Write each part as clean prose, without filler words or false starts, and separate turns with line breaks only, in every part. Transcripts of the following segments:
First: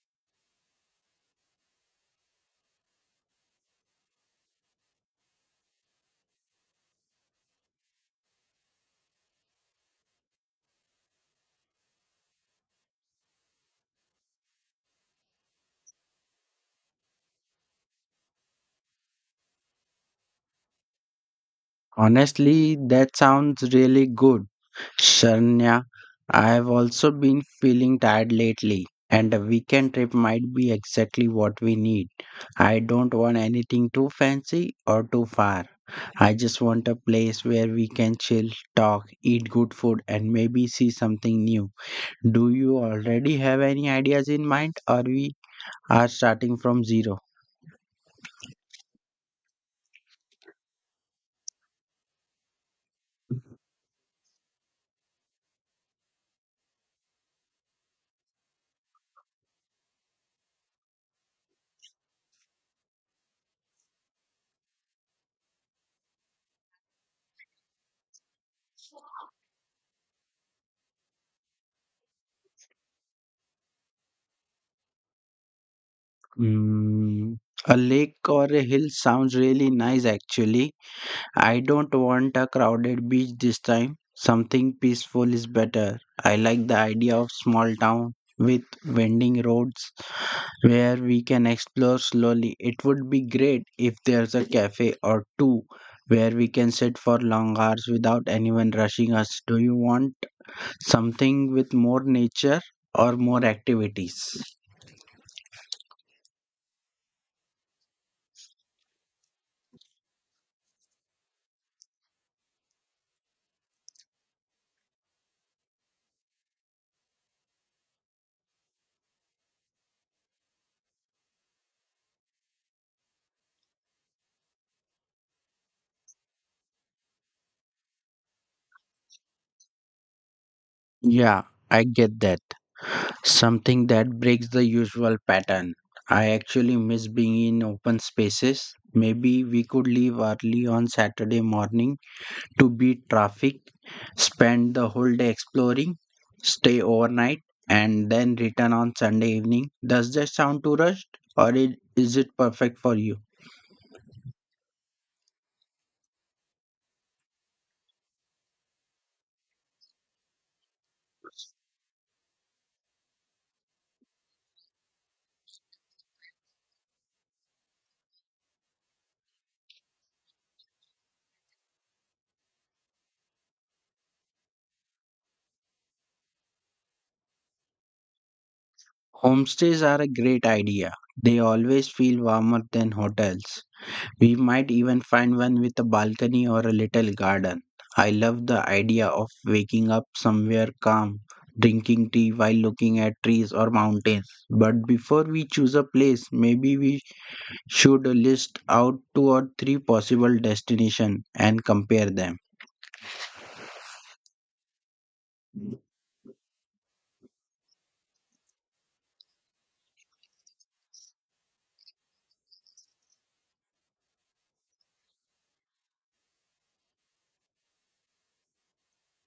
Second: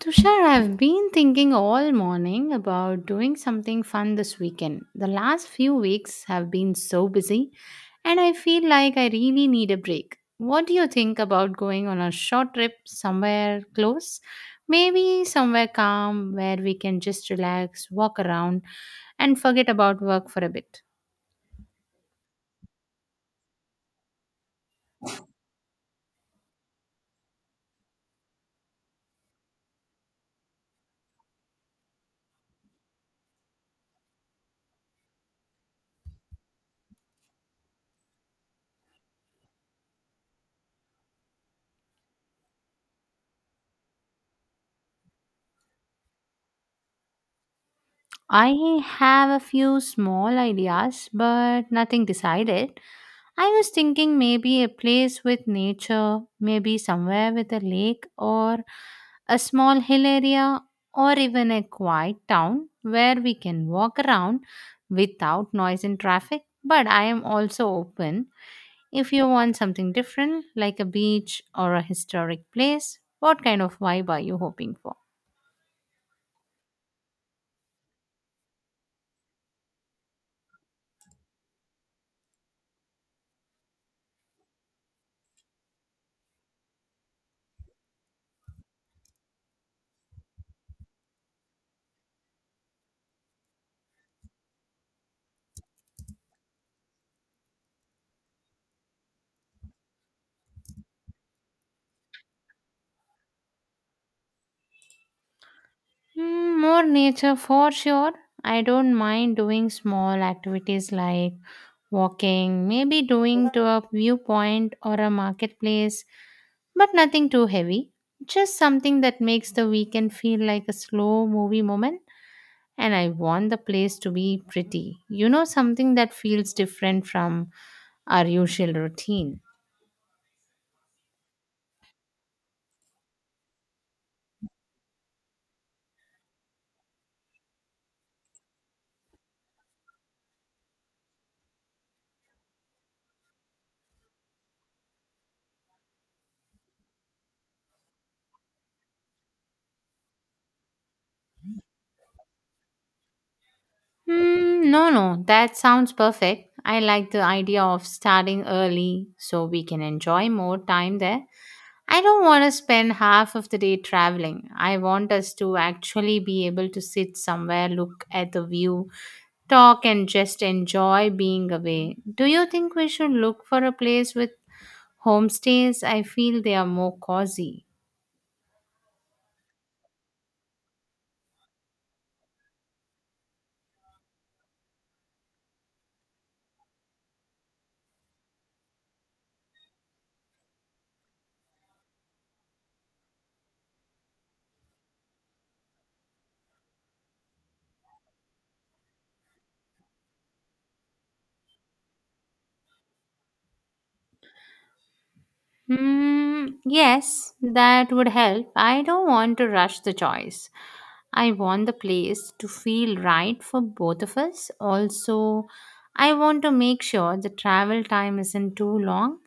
Tushar, I've been thinking all morning about doing something fun this weekend. The last few weeks have been so busy, and I feel like I really need a break. What do you think about going on a short trip somewhere close? Maybe somewhere calm where we can just relax, walk around, and forget about work for a bit.
Honestly, that sounds really good, Sharnya. I've also been feeling tired lately, and a weekend trip might be exactly what we need. I don't want anything too fancy or too far. I just want a place where we can chill, talk, eat good food, and maybe see something new. Do you already have any ideas in mind, or we are starting from zero?
I have a few small ideas, but nothing decided. I was thinking maybe a place with nature, maybe somewhere with a lake or a small hill area or even a quiet town where we can walk around without noise and traffic. But I am also open if you want something different, like a beach or a historic place. What kind of vibe are you hoping for?
Mm, a lake or a hill sounds really nice actually. I don't want a crowded beach this time. Something peaceful is better. I like the idea of small town with winding roads where we can explore slowly. It would be great if there's a cafe or two where we can sit for long hours without anyone rushing us. Do you want something with more nature or more activities?
More nature for sure. I don't mind doing small activities like walking, maybe doing to a viewpoint or a marketplace, but nothing too heavy. Just something that makes the weekend feel like a slow movie moment. And I want the place to be pretty. Something that feels different from our usual routine.
Yeah, I get that. Something that breaks the usual pattern. I actually miss being in open spaces. Maybe we could leave early on Saturday morning to beat traffic, spend the whole day exploring, stay overnight, and then return on Sunday evening. Does that sound too rushed, or is it perfect for you?
Hmm, no, no, that sounds perfect. I like the idea of starting early so we can enjoy more time there. I don't want to spend half of the day traveling. I want us to actually be able to sit somewhere, look at the view, talk, and just enjoy being away. Do you think we should look for a place with homestays? I feel they are more cozy.
Homestays are a great idea. They always feel warmer than hotels. We might even find one with a balcony or a little garden. I love the idea of waking up somewhere calm, drinking tea while looking at trees or mountains. But before we choose a place, maybe we should list out two or three possible destinations and compare them.
Hmm, yes, that would help. I don't want to rush the choice. I want the place to feel right for both of us. Also, I want to make sure the travel time isn't too long.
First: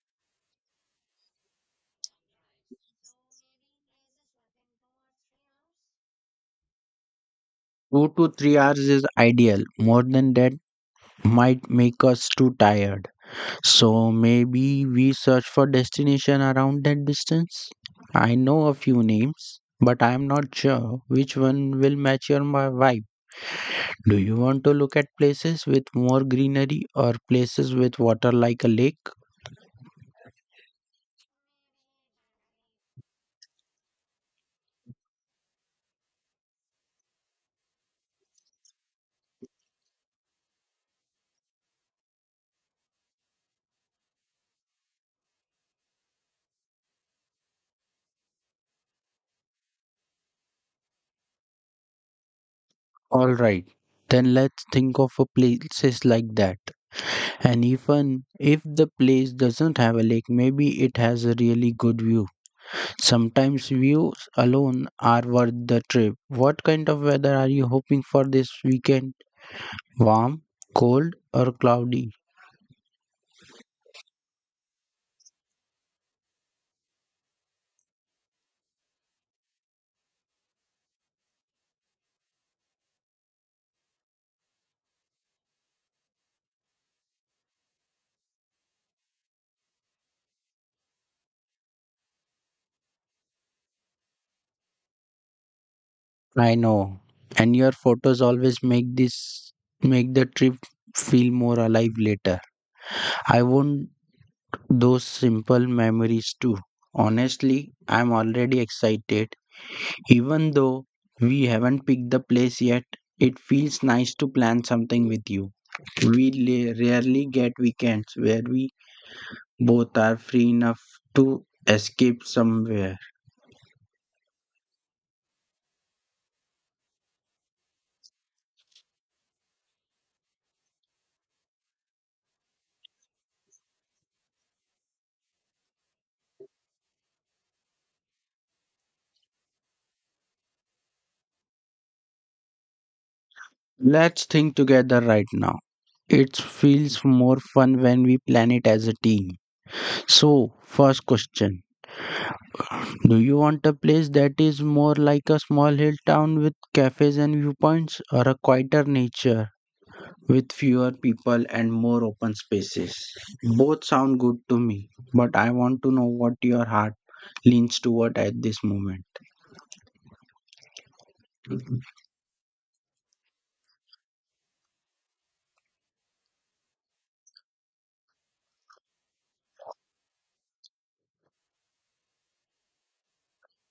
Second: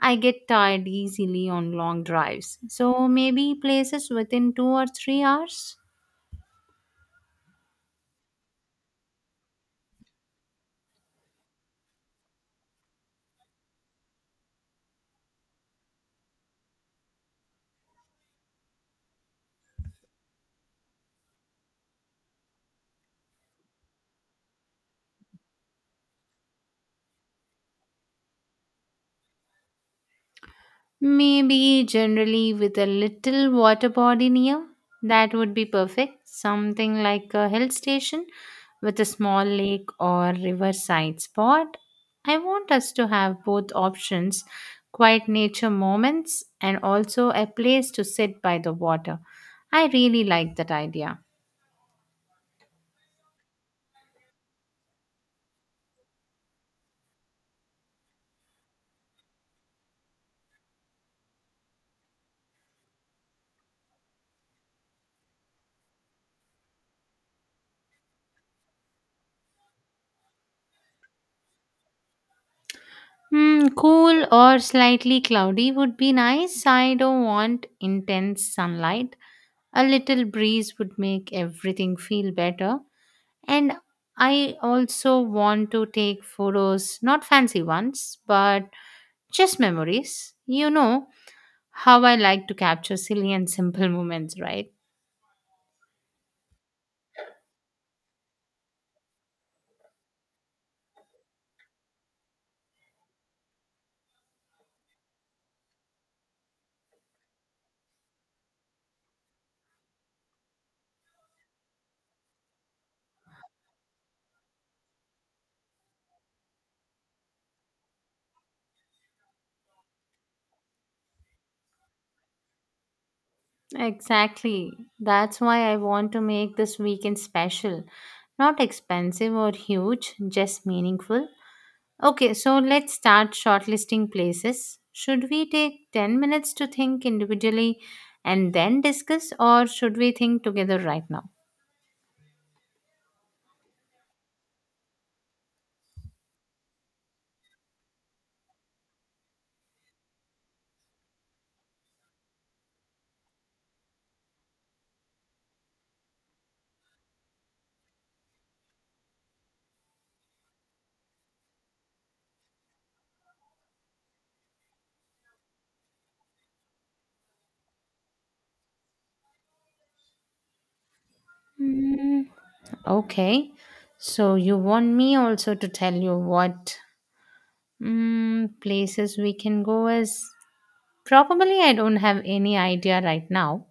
I get tired easily on long drives. So maybe places within 2 or 3 hours.
2 to 3 hours is ideal. More than that might make us too tired. So maybe we search for destination around that distance. I know a few names, but I am not sure which one will match your my vibe. Do you want to look at places with more greenery or places with water like a lake?
Maybe generally with a little water body near. That would be perfect. Something like a hill station with a small lake or riverside spot. I want us to have both options quiet nature moments and also a place to sit by the water. I really like that idea.
All right. Then let's think of a places like that. And even if the place doesn't have a lake, maybe it has a really good view. Sometimes views alone are worth the trip. What kind of weather are you hoping for this weekend? Warm, cold, or cloudy?
Cool or slightly cloudy would be nice. I don't want intense sunlight. A little breeze would make everything feel better. And I also want to take photos, not fancy ones, but just memories. You know how I like to capture silly and simple moments, right?
I know. And your photos always make this make the trip feel more alive later. I want those simple memories too. Honestly, I'm already excited. Even though we haven't picked the place yet, it feels nice to plan something with you. Rarely get weekends where we both are free enough to escape somewhere.
Exactly. That's why I want to make this weekend special. Not expensive or huge, just meaningful. Okay, so let's start shortlisting places. Should we take 10 minutes to think individually and then discuss, or should we think together right now?
Let's think together right now. It feels more fun when we plan it as a team. So, first question: do you want a place that is more like a small hill town with cafes and viewpoints, or a quieter nature with fewer people and more open spaces? Both sound good to me, but I want to know what your heart leans toward at this moment.
Hmm. Okay, so you want me also to tell you what places we can go as? Probably I don't have any idea right now.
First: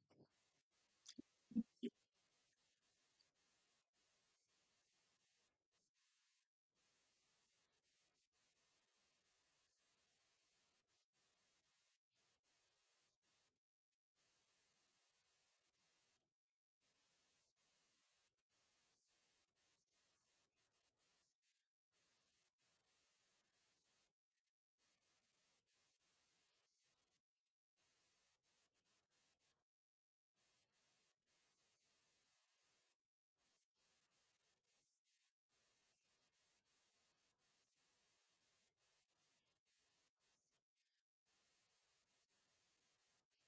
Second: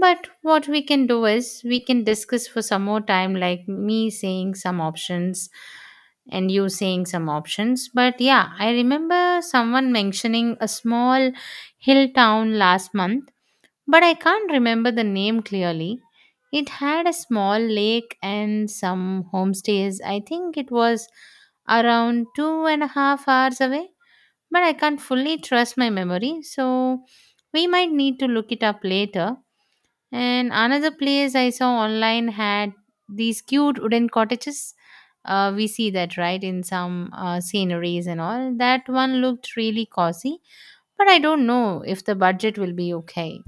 But what we can do is we can discuss for some more time, like me saying some options and you saying some options. But yeah, I remember someone mentioning a small hill town last month, but I can't remember the name clearly. It had a small lake and some homestays. I think it was around 2.5 hours away, but I can't fully trust my memory, so we might need to look it up later. And another place I saw online had these cute wooden cottages. We see that right in some sceneries and all. That one looked really cozy, but I don't know if the budget will be okay.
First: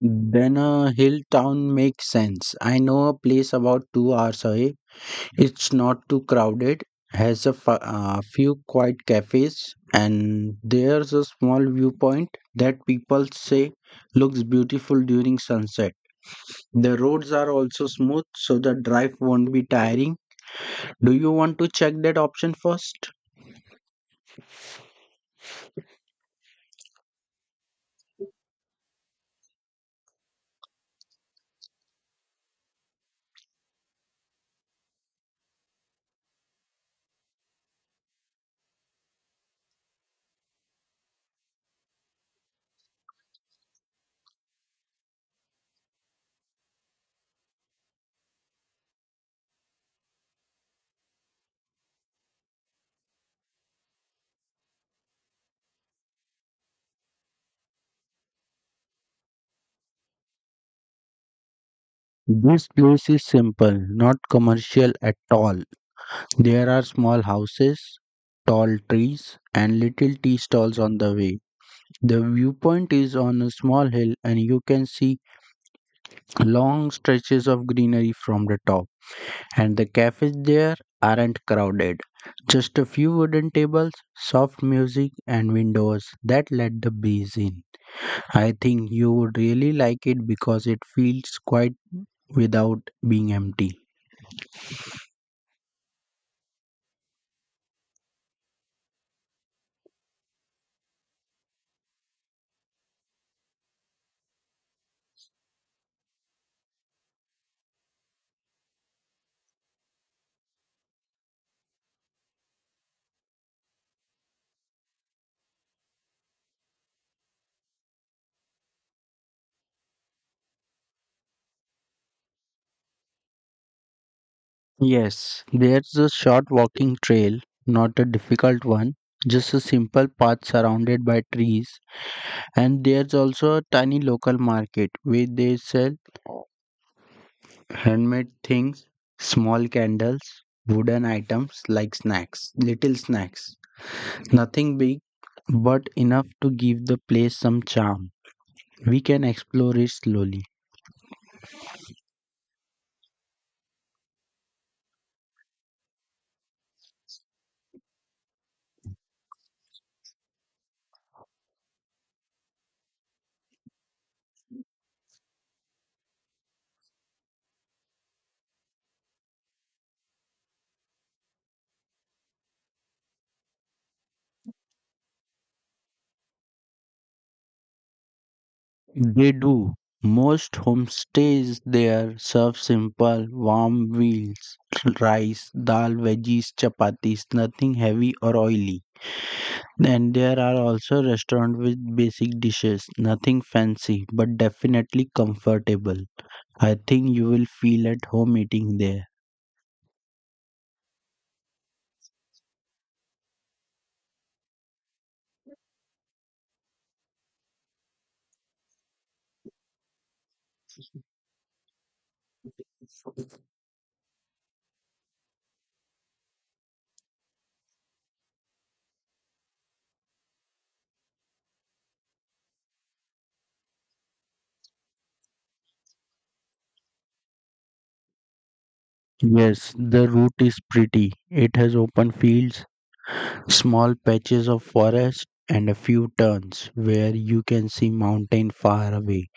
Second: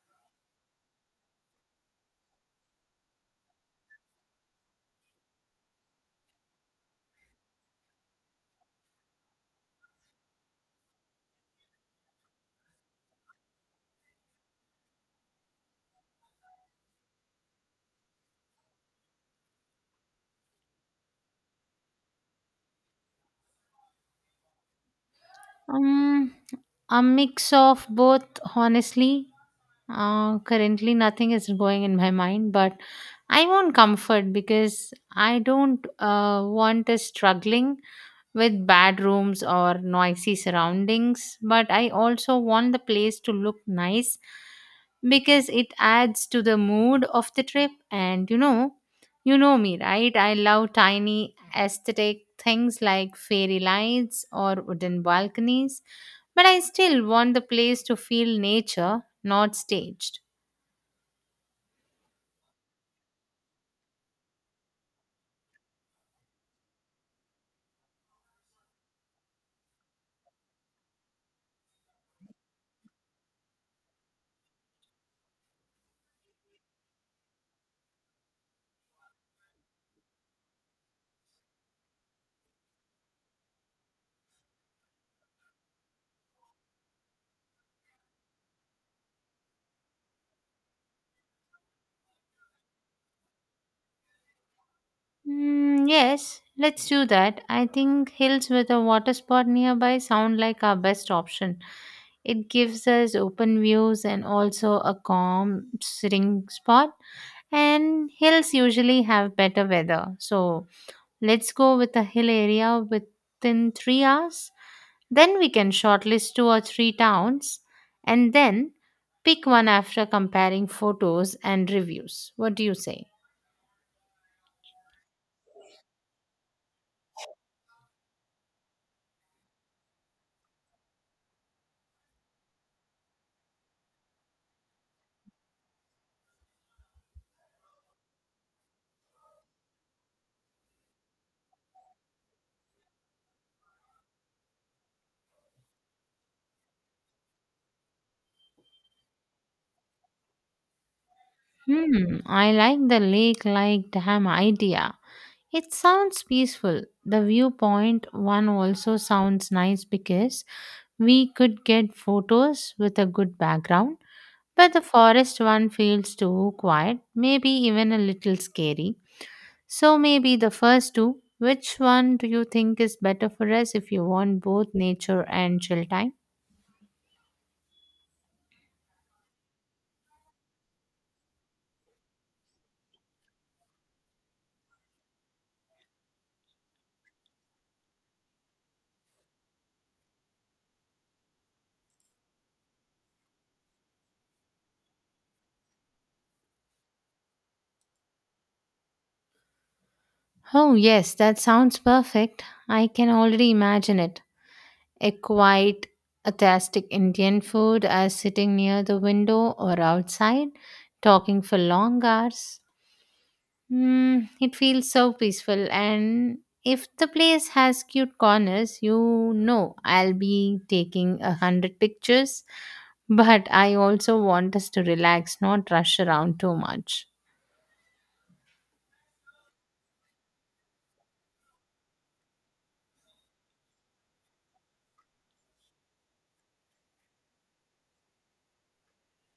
Then a hill town makes sense. I know a place about 2 hours away. It's not too crowded, has a few quiet cafes, and there's a small viewpoint that people say looks beautiful during sunset. The roads are also smooth, so the drive won't be tiring. Do you want to check that option first?
Um, a mix of both, honestly. Currently, nothing is going in my mind, but I want comfort because I don't want a struggling with bad rooms or noisy surroundings, but I also want the place to look nice because it adds to the mood of the trip. And you know me, right? I love tiny aesthetic things like fairy lights or wooden balconies, but I still want the place to feel nature, not staged.
This place is simple, not commercial at all. There are small houses, tall trees, and little tea stalls on the way. The viewpoint is on a small hill, and you can see long stretches of greenery from the top. And the cafes there aren't crowded. Just a few wooden tables, soft music, and windows that let the breeze in. I think you would really like it because it feels quiet without being empty.
Mm, yes, let's do that. I think hills with a water spot nearby sound like our best option. It gives us open views and also a calm sitting spot. And hills usually have better weather. So let's go with a hill area within 3 hours. Then we can shortlist two or three towns and then pick one after comparing photos and reviews. What do you say?
Yes, there's a short walking trail, not a difficult one, just a simple path surrounded by trees. And there's also a tiny local market where they sell handmade things, small candles, wooden items like snacks, little snacks. Nothing big, but enough to give the place some charm. We can explore it slowly.
I like the lake like dam idea. It sounds peaceful. The viewpoint one also sounds nice because we could get photos with a good background, but the forest one feels too quiet, maybe even a little scary. So maybe the first two. Which one do you think is better for us if you want both nature and chill time?
They do. Most homestays there serve simple, warm meals: rice, dal, veggies, chapatis, nothing heavy or oily. Then there are also restaurants with basic dishes, nothing fancy but definitely comfortable. I think you will feel at home eating there.
Oh, yes, that sounds perfect. I can already imagine it. A quiet, atastic Indian food as sitting near the window or outside, talking for long hours. It feels so peaceful, and if the place has cute corners, you know I'll be taking 100 pictures. But I also want us to relax, not rush around too much.
Yes, the route is pretty. It has open fields, small patches of forest, and a few turns where you can see mountain far away.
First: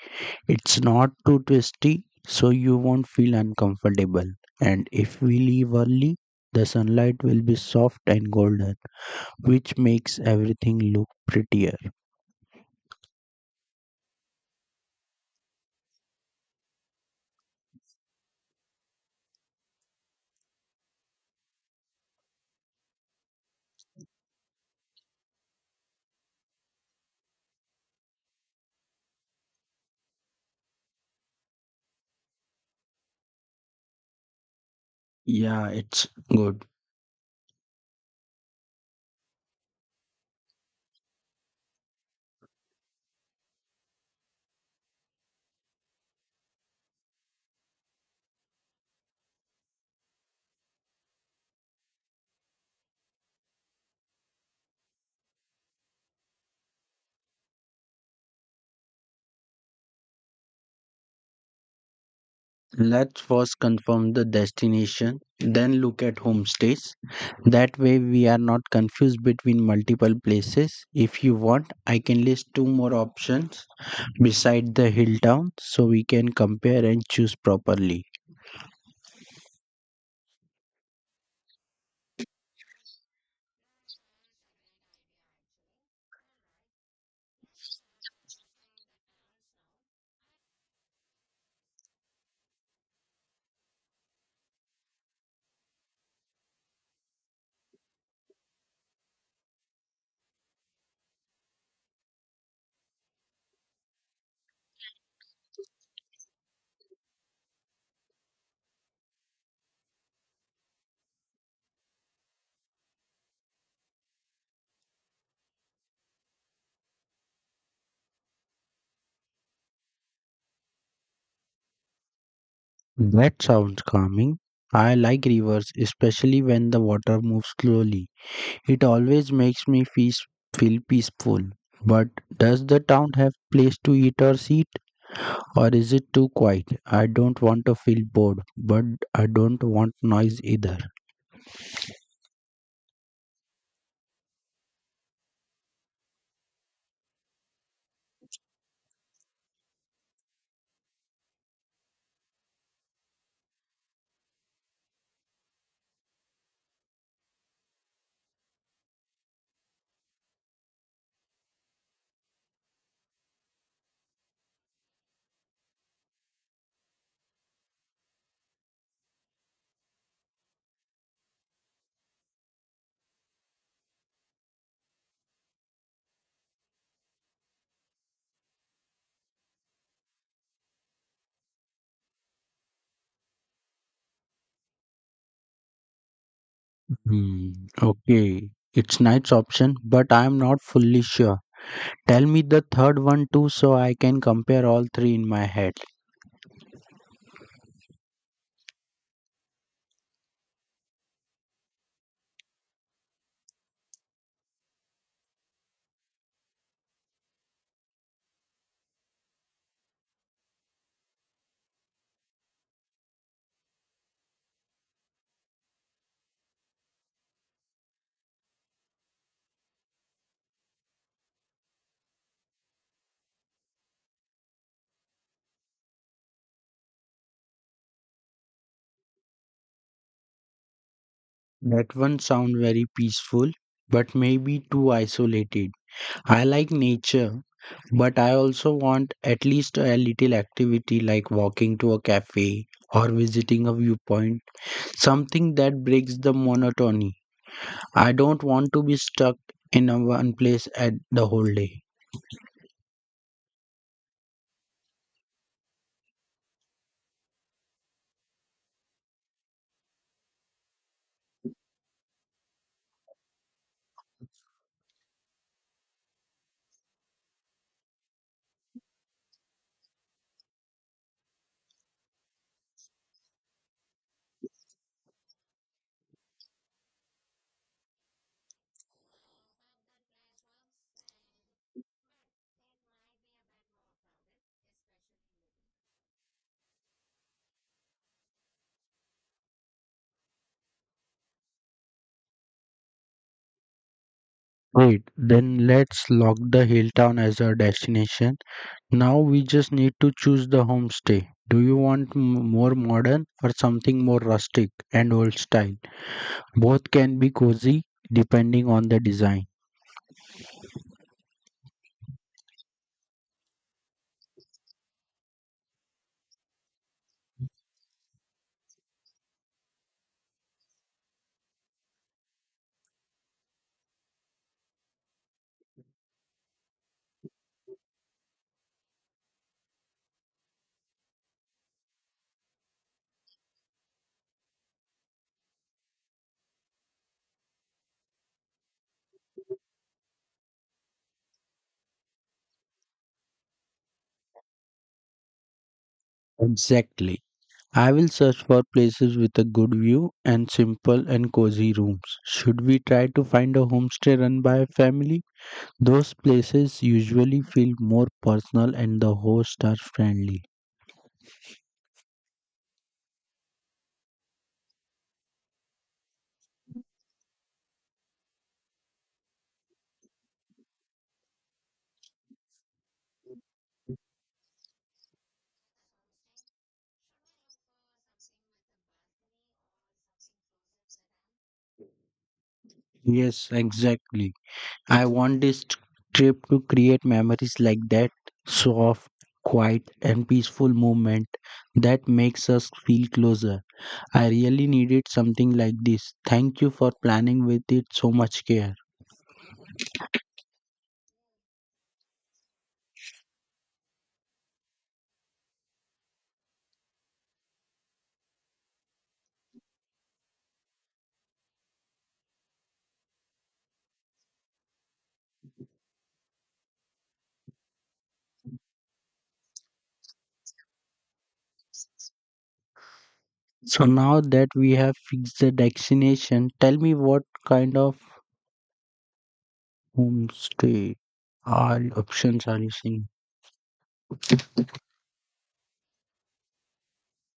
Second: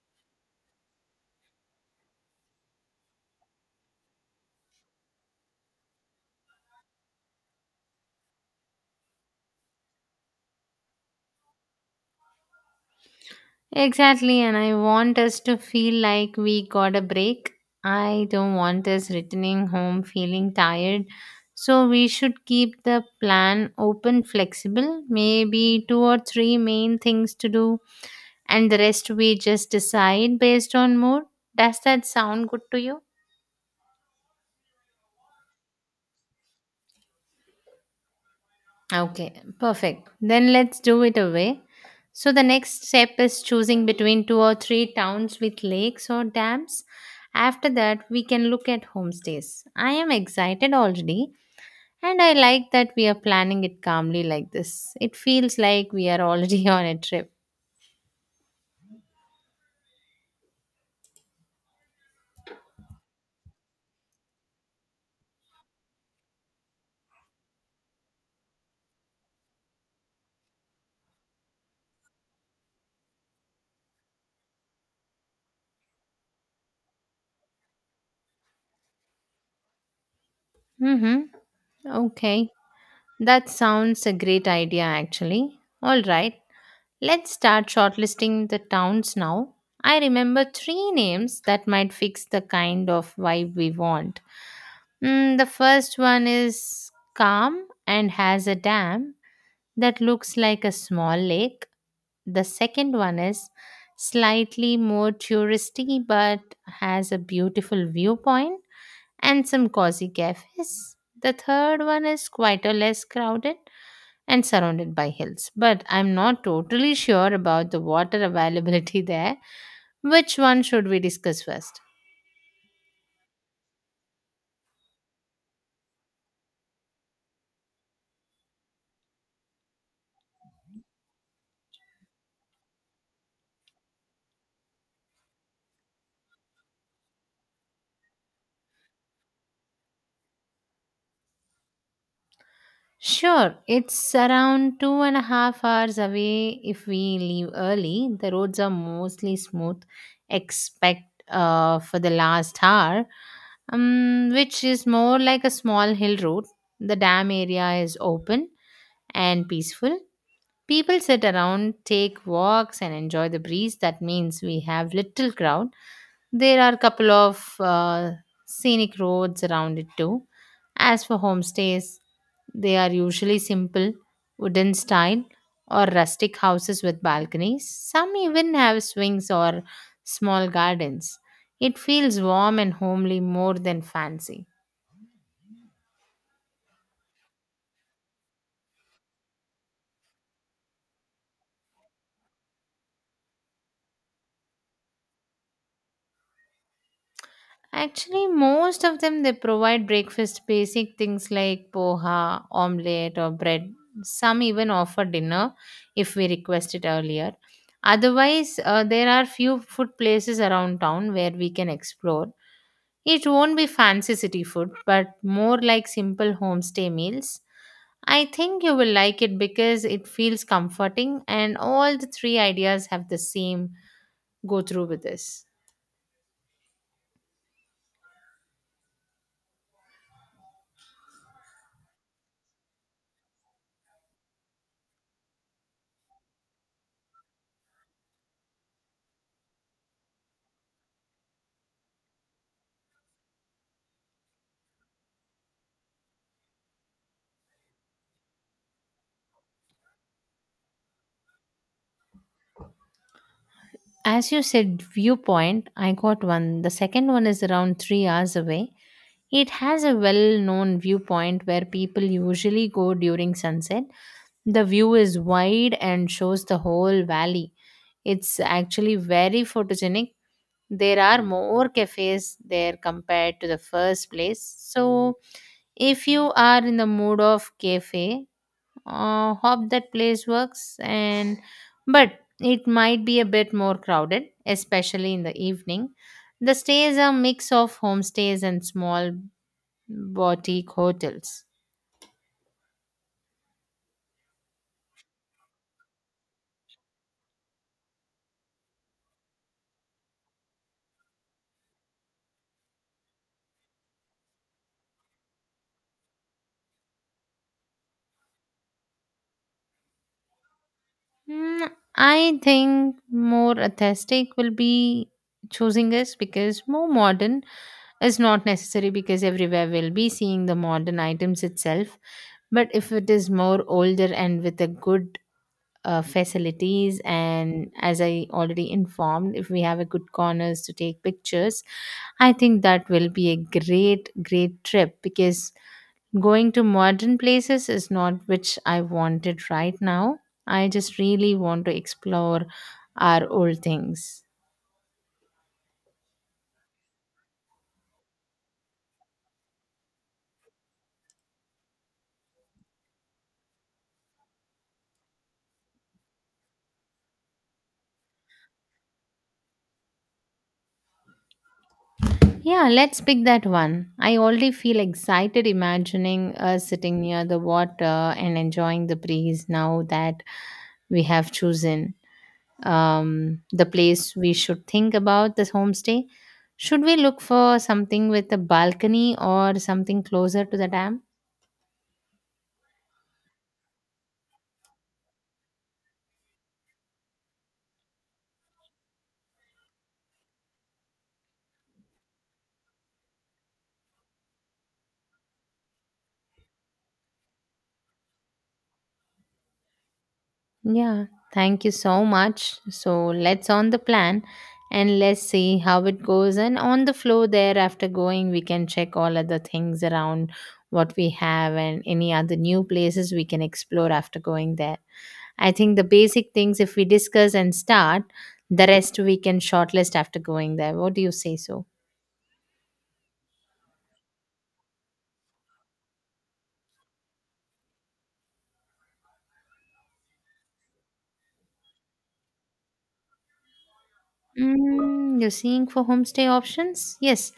It's not too twisty, so you won't feel uncomfortable. And if we leave early, the sunlight will be soft and golden, which makes everything look prettier.
Exactly, and I want us to feel like we got a break. I don't want us returning home feeling tired. So we should keep the plan open, flexible, maybe two or three main things to do, and the rest we just decide based on mood. Does that sound good to you?
Yeah, it's good.
Okay, perfect. Then let's do it away. So the next step is choosing between two or three towns with lakes or dams. After that, we can look at homestays. I am excited already, and I like that we are planning it calmly like this. It feels like we are already on a trip.
Let's first confirm the destination, then look at homestays. That way, we are not confused between multiple places. If you want, I can list two more options beside the hill town so we can compare and choose properly.
Mm-hmm. Okay. That sounds a great idea, actually. All right. Let's start shortlisting the towns now. I remember three names that might fix the kind of vibe we want. The first one is calm and has a dam that looks like a small lake. The second one is slightly more touristy but has a beautiful viewpoint and some cozy cafes. The third one is quite a less crowded and surrounded by hills. But I'm not totally sure about the water availability there. Which one should we discuss first?
That sounds calming. I like rivers, especially when the water moves slowly. It always makes me feel peaceful. But does the town have place to eat or sit, or is it too quiet? I don't want to feel bored, but I don't want noise either.
Sure, it's around 2.5 hours away if we leave early. The roads are mostly smooth, except for the last hour, which is more like a small hill road. The dam area is open and peaceful. People sit around, take walks, and enjoy the breeze. That means we have little crowd. There are a couple of scenic roads around it too. As for homestays, they are usually simple, wooden style, or rustic houses with balconies. Some even have swings or small gardens. It feels warm and homely more than fancy.
Hmm, okay. It's nice option, but I'm not fully sure. Tell me the third one too so I can compare all three in my head.
Actually, most of them they provide breakfast basic things like poha, omelette, or bread. Some even offer dinner if we request it earlier. Otherwise, there are few food places around town where we can explore. It won't be fancy city food, but more like simple homestay meals. I think you will like it because it feels comforting, and all the three ideas have the same go through with this.
That one sound very peaceful, but maybe too isolated. I like nature, but I also want at least a little activity like walking to a cafe or visiting a viewpoint, something that breaks the monotony. I don't want to be stuck in a one place at the whole day.
As you said, viewpoint, I got one. The second one is around 3 hours away. It has a well known viewpoint where people usually go during sunset. The view is wide and shows the whole valley. It's actually very photogenic. There are more cafes there compared to the first place. So, if you are in the mood of cafe, hope that place works and but it might be a bit more crowded, especially in the evening. The stays are mix of homestays and small boutique hotels.
Wait, then let's lock the hill town as our destination. Now we just need to choose the homestay. Do you want more modern or something more rustic and old style? Both can be cozy depending on the design.
I think more aesthetic will be choosing this because more modern is not necessary because everywhere we'll be seeing the modern items itself. But if it is more older and with a good facilities, and as I already informed, if we have a good corners to take pictures, I think that will be a great trip because going to modern places is not which I wanted right now. I just really want to explore our old things.
Exactly. I will search for places with a good view and simple and cozy rooms. Should we try to find a homestay run by a family? Those places usually feel more personal and the hosts are friendly.
Yeah, let's pick that one. I already feel excited imagining us sitting near the water and enjoying the breeze. Now that we have chosen the place, we should think about this homestay? Should we look for something with a balcony or something closer to the dam?
Yes, exactly. I want trip to create memories like that soft, quiet, and peaceful moment that makes us feel closer. I really needed something like this. Thank you for planning with it so much care.
Yeah, thank you so much. So let's on the plan and let's see how it goes. And on the flow there, after going, we can check all other things around what we have and any other new places we can explore after going there. I think the basic things, if we discuss and start, the rest we can shortlist after going there. What do you say so?
So now that we have fixed the destination, tell me what kind of homestay all options are you seeing?
You're seeing for homestay options? Yes.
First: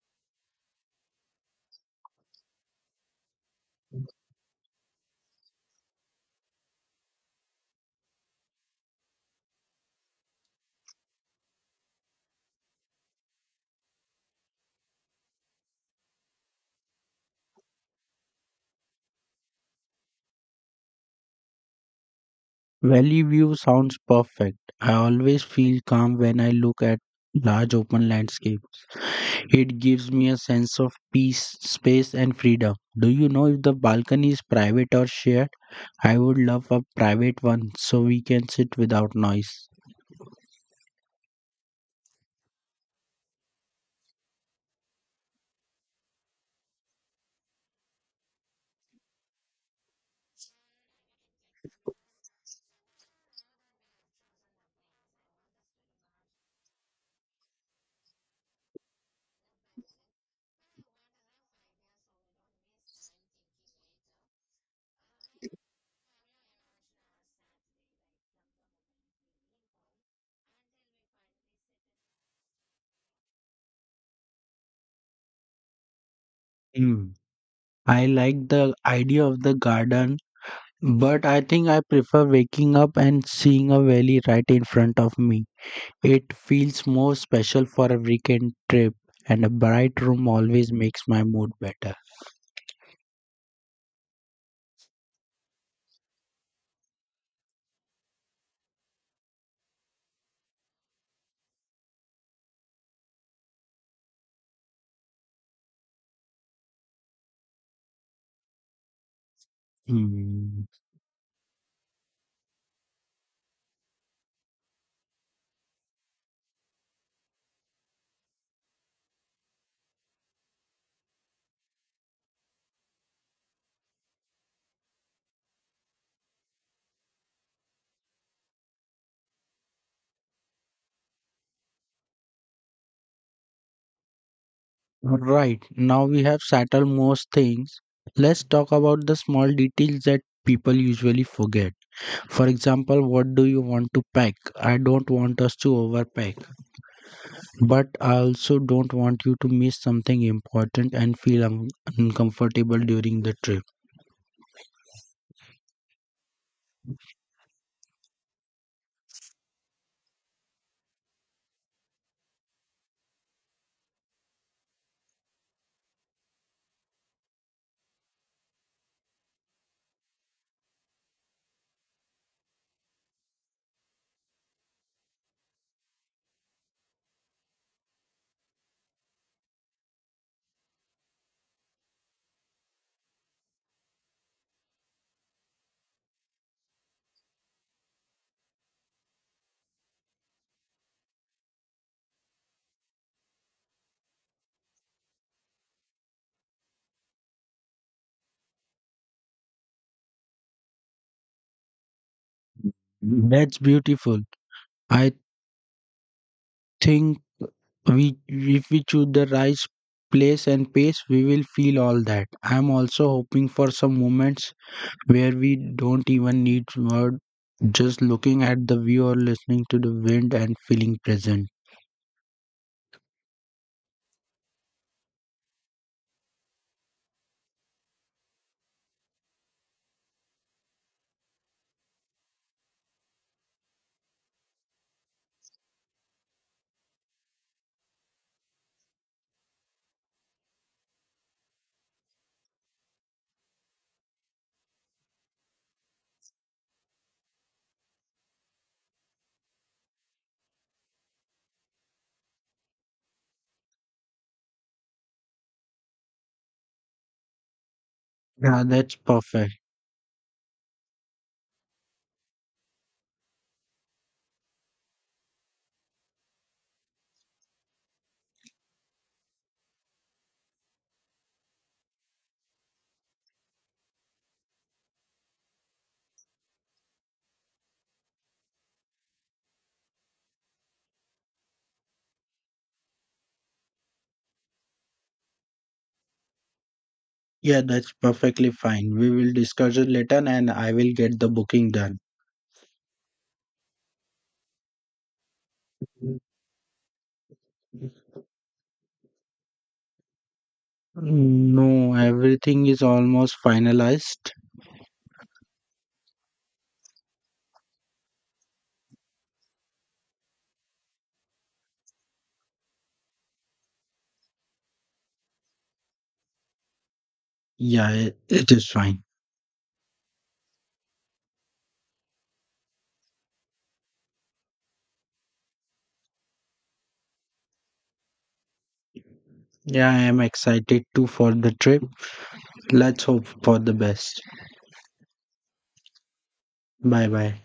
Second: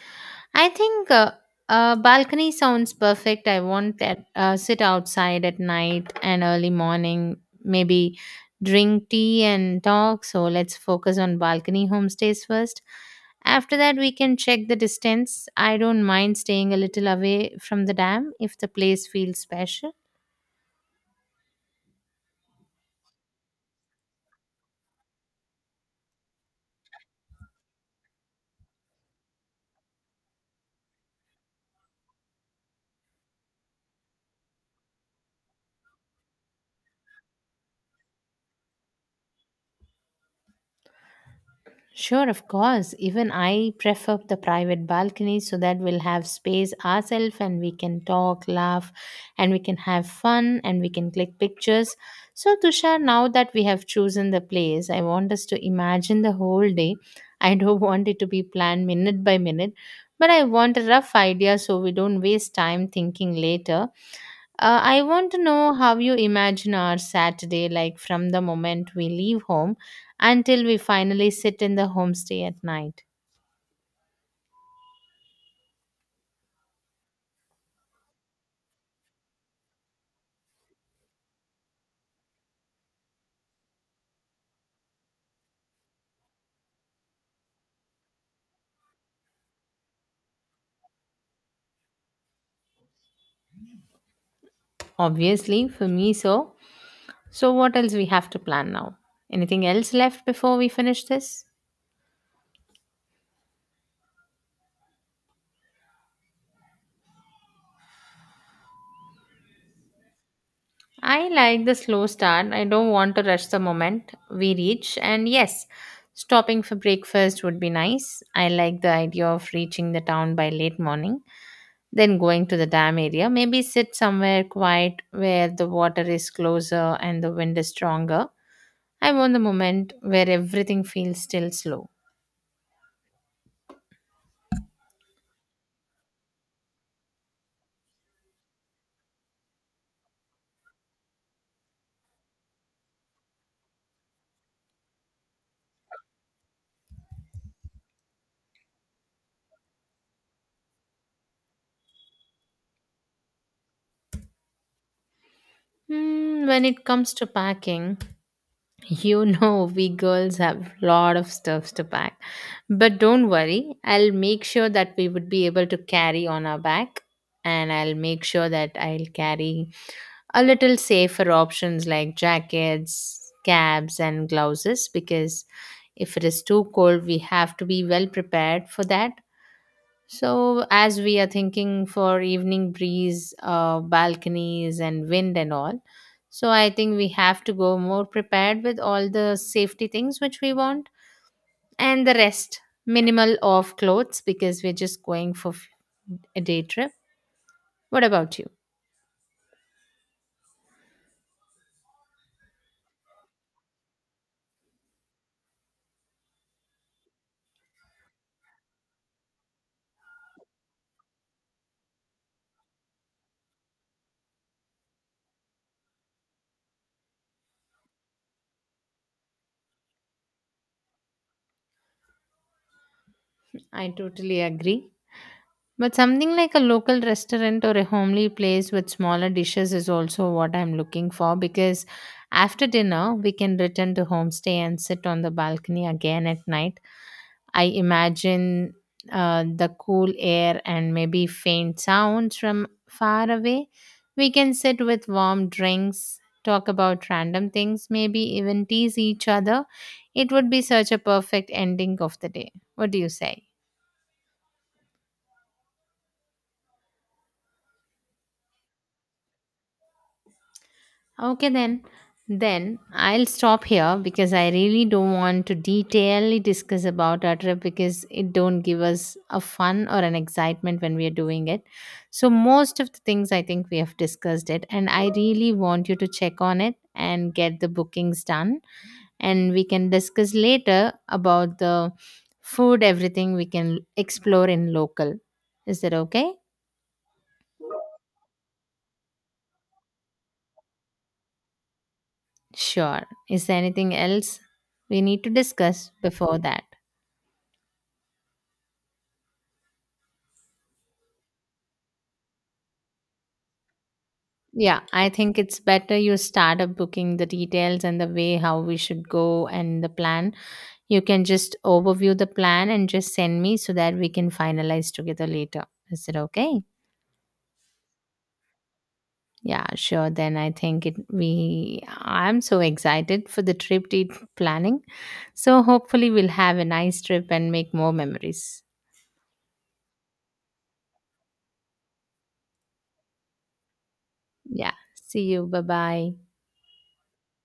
I think a balcony sounds perfect. I want that sit outside at night and early morning, maybe drink tea and talk. So let's focus on balcony homestays first. After that, we can check the distance. I don't mind staying a little away from the dam if the place feels special.
Valley view sounds perfect. I always feel calm when I look at large open landscape. It gives me a sense of peace, space and freedom. Do you know if the balcony is private or shared? I would love a private one so we can sit without noise.
Sure, of course. Even I prefer the private balcony so that we'll have space ourselves and we can talk, laugh, and we can have fun and we can click pictures. So, Tushar, now that we have chosen the place, I want us to imagine the whole day. I don't want it to be planned minute by minute, but I want a rough idea so we don't waste time thinking later. I want to know how you imagine our Saturday, like from the moment we leave home until we finally sit in the homestay at night.
Hmm. I like the idea of the garden, but I think I prefer waking up and seeing a valley right in front of me. It feels more special for a weekend trip, and a bright room always makes my mood better.
Obviously, for me, so. So, what else we have to plan now? Anything else left before we finish this?
Hmm.
I like the slow start. I don't want to rush the moment we reach. And yes, stopping for breakfast would be nice. I like the idea of reaching the town by late morning. Then going to the dam area, maybe sit somewhere quiet where the water is closer and the wind is stronger. I want the moment where everything feels still slow.
Right, now we have settled most things. Let's talk about the small details that people usually forget. For example, what do you want to pack? I don't want us to overpack. But I also don't want you to miss something important and feel uncomfortable during the trip.
Hmm, when it comes to packing, you know we girls have lot of stuffs to pack. But don't worry, I'll make sure that we would be able to carry on our back and I'll make sure that I'll carry a little safer options like jackets, caps, and gloves because if it is too cold, we have to be well prepared for that. So, as we are thinking for evening breeze, balconies, and wind and all, so I think we have to go more prepared with all the safety things which we want and the rest minimal of clothes because we're just going for a day trip. What about you?
That's beautiful. I think we if we choose the right place and pace, we will feel all that. I'm also hoping for some moments where we don't even need word, just looking at the view or listening to the wind and feeling present.
I totally agree. But something like a local restaurant or a homely place with smaller dishes is also what I'm looking for because after dinner we can return to homestay and sit on the balcony again at night. I imagine the cool air and maybe faint sounds from far away. We can sit with warm drinks, talk about random things, maybe even tease each other. It would be such a perfect ending of the day. What do you say?
Yeah, that's perfect.
Okay, then. Then I'll stop here because I really don't want to detailedly discuss about our trip because it don't give us a fun or an excitement when we are doing it. So most of the things I think we have discussed it, and I really want you to check on it and get the bookings done, and we can discuss later about the food, everything we can explore in local. Is that okay?
Yeah, that's perfectly fine. We will discuss it later and I will get the booking done.
Sure. Is there anything else we need to discuss before that?
Mm, no, everything is almost finalized.
Yeah, I think it's better you start up booking the details and the way how we should go and the plan. You can just overview the plan and just send me so that we can finalize together later. Is it okay?
Yeah, it is fine.
Yeah, sure. Then I think it we I'm so excited for the planning. So hopefully we'll have a nice trip and make more memories.
Yeah, I am excited too for the trip. Let's hope for the best.
Yeah. See you. Bye-bye.
Bye bye.